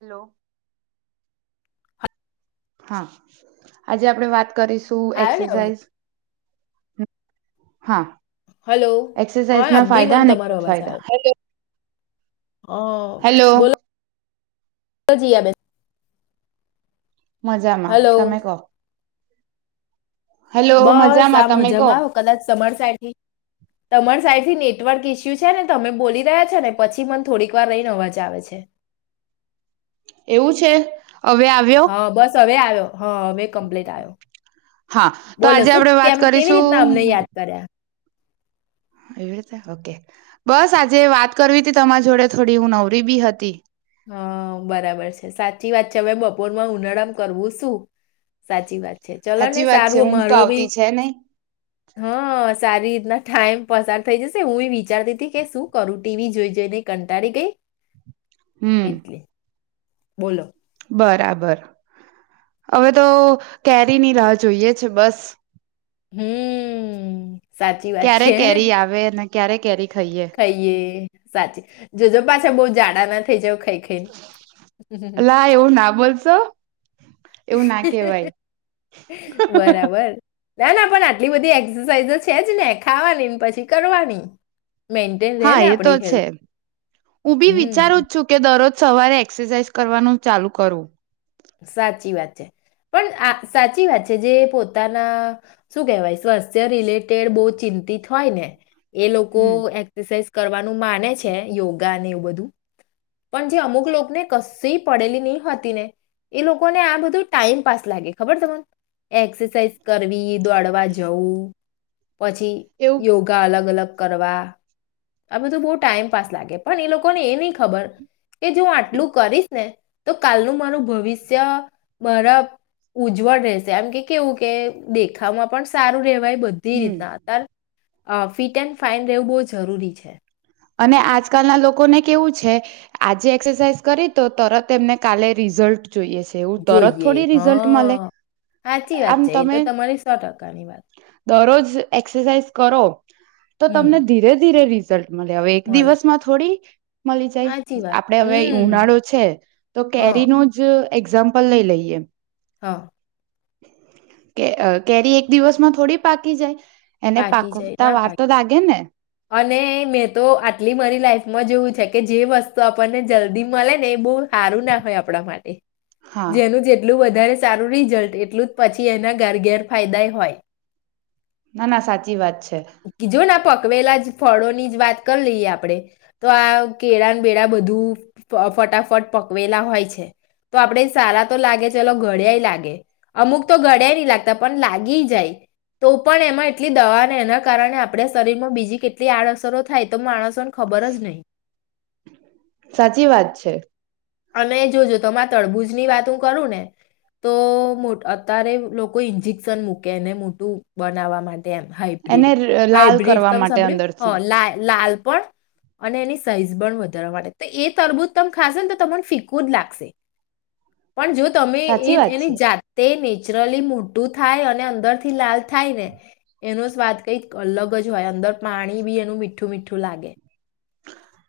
Hello. હા આજે આપણે વાત કરી શું આવ્યો ને અવાજ? એક્સરસાઇઝ. હ હા હલો એક્સરસાઇઝ હા ના અબી ફાયદા મને અને તમારો અવાજ ગેરફાયદા આવ્યો હલો હા બોલો બોલો જીયાબેન. મજામાં હલો તમે કહો. હેલો બસ મજામાં આ તમે કહો મજામાં આવ કદાચ તમાર સાઇડથી તમાર સાઈડથી નેટવર્ક ઈસ્યુ છે ને તમે બોલી રહ્યા છો ને પછી મન થોડીક વાર રહીને અવાજ આવે છે. એવું છે. હવે આવ્યો હા બસ હવે આવ્યો હા હવે કમ્પ્લીટ આવ્યો હા તો બોલો આજે શું આપડે વાત કેમ કેવી રીતના કરીશું અમને યાદ કર્યા. એવી રીતે ઓકે બસ આજે વાત કરવી હતી તમારી જોડે થોડી હું નવરી બી હતી. હા બરાબર છે સાચી વાત છે. કે અવે બપોરમાં ઉુનાળામાં કરવું શું સાચી વાત. ચલો ને સાચી વાત છે સારું ઊંઘ તો અમારો ભી આવતી છે નહી હા સારી. ના ટાઈમ પસાર થઈ જશે હું એ વિચારતી હતી કે શું કરું ટીવી જોઈ જઈને કંટાળી ગઈ. હમ એટલે બોલો. બરાબર હવે તો કેરીની રાહ જોઈએ છે બસ. હમ. સાચી ક્યારે કેરી આવે અને ક્યારે કેરી. ખાઈએ કહીએ. સાચી જોજો પાછા બહુ જાડા નથ. અ લ એવું ના બોલશો. એવું ના કહેવાય બરાબર. ના ના પણ આટલી બધી એક્સરસાઇઝ છે જ ને ખાવાની પછી કરવાની. મેન્ટેન રહે હા ને એ તો આપણી છે હેલ્થ હું બી હમ વિચારું જ છું કે દરરોજ સવારે એક્સરસાઇઝ કરવાનું ચાલુ કરું. સાચી વાત છે, પણ આ સાચી વાત છે જે પોતાના શું કેહેવાય સ્વાસ્થ્ય રિલેટેડ બહુ ચિંતિત હોય ને. એ લોકો હમ એક્સરસાઝ કરવાનું માને છે, યોગા ને એવું બધું. પણ જે અમુક લોકોને કશેય પડેલી નહી હતી ને એ લોકોને આ બધું ટાઈમ પાસ લાગે, ખબર તને એક્સરસાઇઝ કરવી. દોડવા જવું. પછી એવું યોગા અલગ અલગ કરવા આ બધું બહુ ટાઈમપસ લાગે પણ એ લોકોને એ નહી ખબર કે જો હું આટલું કરીશ ને તો કાલનું મારું ભવિષ્ય મારા ઉજ્જવળ રહેશે આમ કે કેવું કે દેખામાં પણ સારું રહેવાય. બધી હમ રીતના અતાર. અ ફિટ એન્ડ ફાાઈન રહેવું બહુ જરૂરી છે. અને આજકાલના લોકોને કેવું છે આજે એક્સરસાઇઝ કરી તો તરત એમને કાલે રિઝલ્ટ જોઈએ છે. એવું તરત જોઈએ થોડી રિઝલ્ટ મળે. હા સાચી વાત આમ છે એ તમે તો તમારી સો ટકાની વાત દરોજ એક્સરસાઇઝ કરો તો હમ તમને ધીરે ધીરે રી મળ હવે એક મળે દિવસ માં થોડી મળી જાય સાચી વાત આપડે હવે હમ ઉનાળો છે તો હા કેરી નો જ એક્ઝામ્પલ લઈ લઈએ. હા. કે કેરી એક દિવસમાં થોડી પાકી જાય. એને પાકી જાય પાકવતા ના વાર પાકી તો લાગે ને. અને મેં તો આટલી મારી લાઈફમાં જેવું છે કે જે વસ્તુ આપણને જલ્દી મળે ને એ બહુ સારું નાખય આપણા માટે. હા જેનું જેટલું વધારે સારું રિઝલ્ટ એટલું જ પછી એના ઘર ગેર ફાયદા હોય. ના ના સાચી વાત છે. કી જો ના પ કવેલા જ ફળો ની જ વાત કરી લઈએ આપડણે તો આ કેળા બેડા બધું ફટાફટ પકવેલા હોય છે, તો આપડે સારા તો લાગે ચલો ઘડ્યાય લાગે અમુક તો ઘડ્યાય નહી લાગતા પણ લાગી જાય તો પણ એમાં એટલી દવાને એના કારણે આપણે શરીર માં બીજી કેટલી આડઅસરો થાય તો માણસ સાચી વાત છે. અને જોજ તમારા તળબુજ ની વાત હું કરું ને તો અત્યારે લોકો ઇન્જેક્શન મૂકે એને મોટું બનાવવા માટ. તેમ એને હાઈબ્ર્રીડ લાલ હાઈબ્ર્રીડ કરવા તમે માટે સાંભળ્યું હ અંદરથી લ લાલ. પણ અને એની સાઈઝ પણ વધારવા એટલે એ તરબૂજ તમ ખાશો ને ત તો પણ ફિક્કુ જ લાગશે. પણ જો તમે એ સાચી વાત છે એની જાતે ને નેચરલી મોટું થાય અને અંદરથી લાલ થાય ને એનો સ્વાદ કંઈક અલગ જ હોય, અંદર પાણી બી એનું મીઠું મીઠું લાગે.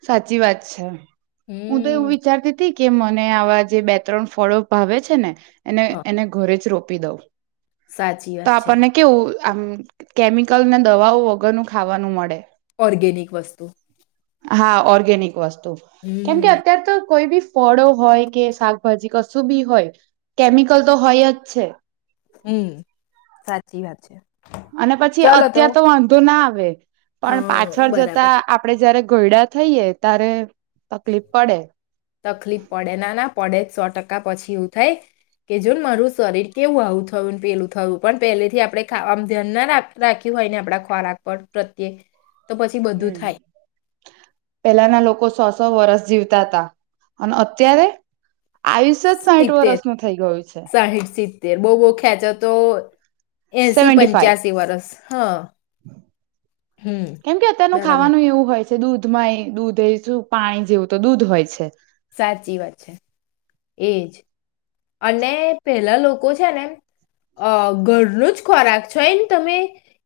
સાચી વાત છે. હું તો હમ એવું વિચારતી તી કે મને આવા જે બે ત્રણ ફળો ભાવે છે ને અને હા એને ઘરે જ રોપ પી દઉ. સાચી વાત છે. આમ કેમિકલને દવાઓ વગરનું ખાવાનું મળે. ઓર્ગેનિક વસ્તુ. હા ઓર્ગેનિક વસ્તુ. કેમ કે હમ અત્યારે તો કોઈ બી ફળો હોય કે શાકભાજી કશું બી હોય કેમિકલ તો હોય જ છે. હમ્મ, સાચી વાત છે. અને પછી અત્યાર તો વાંધો ના આવ વે. પણ હા પાછળ બરાબર જતા આપડે જયારે ઘોયડા થઈએે ત્યારે તકલીફ પડે. તકલીફ પડે ના, ના પડે જ સો ટક કા પછી એવું થાય કે જો મારું શરીર કેવું આવું થયું ને પેલું થયું, પણ પહેલેથી આપણે આમ ધ્યાન ના રાખ રાખ્યું હોય ને આપડા ખોરાક પર પ્રત્યે તો પછી બધું હમ્મ થાય પેલાના લોકો સો-સો વર્ષ જીવતા હતા અને અત્યારે? આયુષ્ય જ સાઈઠ વર્ષનું થઈ ગયું છે. તેર બોઉ-બોઉ ખેચે તો એસી સેવન્ટી ફાઈવ પંચ્યાસી વરસ. હા. હમ કેમ કે અત્યારનું બરાબર ખાવાનું એવું હોય છે દૂધમાં એય દૂધ અય શું, પાણી જેવું તો દૂધ હોય છે. સાચી વાત છે. એજ. અને પેલા લોકો છે ને અહ ઘરનું જ ખોરાક છોઈ ન તમે,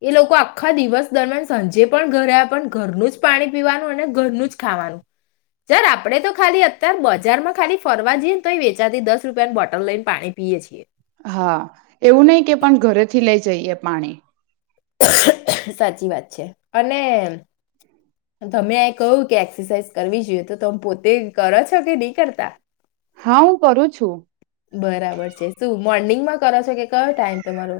એ લોકો આખા દિવસ દરમિયાન સાંજે પણ ઘરે આવ પણ ઘરનું જ પાણી પીવાનું, અને ઘરનું જ ખાવાનું, જ્યારે આપણેે તો ખાલી અત્યારે બજારમાં ખાલી ફરવા જઈએ ને તો વેચાતી દસ રૂપિયા બોટલ લઈન પાણી પીએ છે. હા એવું નહી કે પણ ઘરેથી લઈ જઈએ પાણી. સાચી વાત છે અને તમે આએ કહ્યું કે એક્સરસાાઈઝ કરવી જોઈએ તો, તમ પોતે કરો છો કે નહીં કરતા? હા, હું કરું છું. બરાબર છે શું મોર્નિંગમાં. કરો છો કે કયો ટાઈમ તમારો.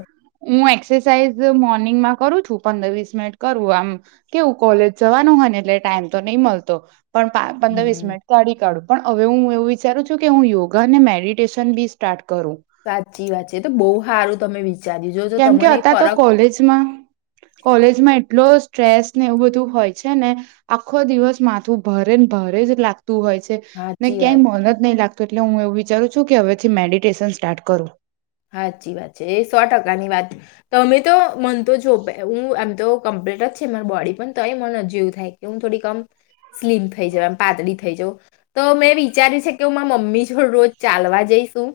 હું એક્સરસાઇઝ મોર્નિંગમાં કરું છું પંદર વીસ મિનિટ કરું આમ કેવું કોલેજ જવાનું હોય ને એટલે ટાઈમ તો નહી મળતો. પણ પંદર વીસ હમ મિટ કાઢી કાઢું પણ. હવે હું એવું વિચારું છું કે હું યોગા અને મેડિટેશન બી સ્ટાર્ટ કરું. સાચી વાત છે તો બહુ હારું. તમે વિ કેમ કે હતા તો કોલેજમાં કોલેજમાં એટલો સ્ટ્રેસ ને એવું બધું હોય છે ને આખો દિવસ માથું ભારે ને ભારે જ લાગતુ હોય છે ને સાચી વાત ક્યાંય મન જ નહીં લાગ. એટલે હું એવું વિચારું છું કે હવેથી મેડિટેશન સ્ટાર્ટ કરું. સાાચી વાત છે એ સો ટકાની વાત તમે તો મન તો જો હું એમ તો કમ્પ્લીટ જ છે મા બોડી પણ તો એ મન હજ એવું થાય કે હું થોડીકમ સ્લીમ થઈ જઉ એમ પાતળી થઈ જઉં તો મેં વિચારી્યું છે કે હું મા મમ્મી જોડ રોજ ચાલવા જઈશું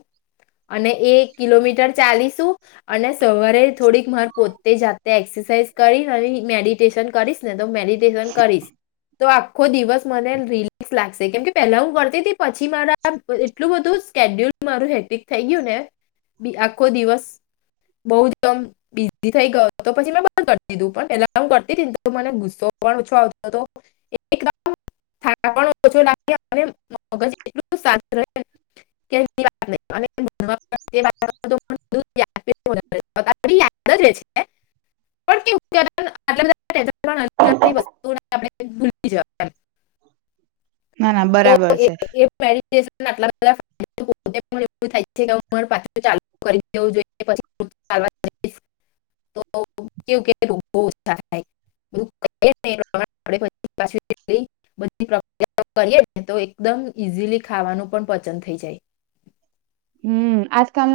અને કિલોમીટર ચાલીસું. અને સવારે થોડીક માર પોતે જાતે એક્સરસાઈઝ. કરી અને મેડિટેશન કરીશ ને. તો મેડિટેશન કરીશ. તો આખો દિવસ મને રિલેક્સ લાગશે કેમ કે પેલા હું કરતી હતી પછી મારા એટલું બધું સ્કેડ્યુલ મારું હેટિક થઈ ગયું ને. બી આખો દિવસ બહ જમ બીઝી થઈ ગયો હતો પછી મેં બ કરી દીધું પણ પલા હ કરતી હતીને મને ગુસ્સો પણ ઓછો આવતો હતો. [unintelligible] [unintelligible] ભૂલી જવાય એમ. ના ના તો બરાબર એ છે. [inaudible] ચાલુ કરી દેવું જોઈએ [inaudible] એકદમ ઈઝલી ખાવાનું પણ પચંદ થઈ જાય. હમ આજકાલ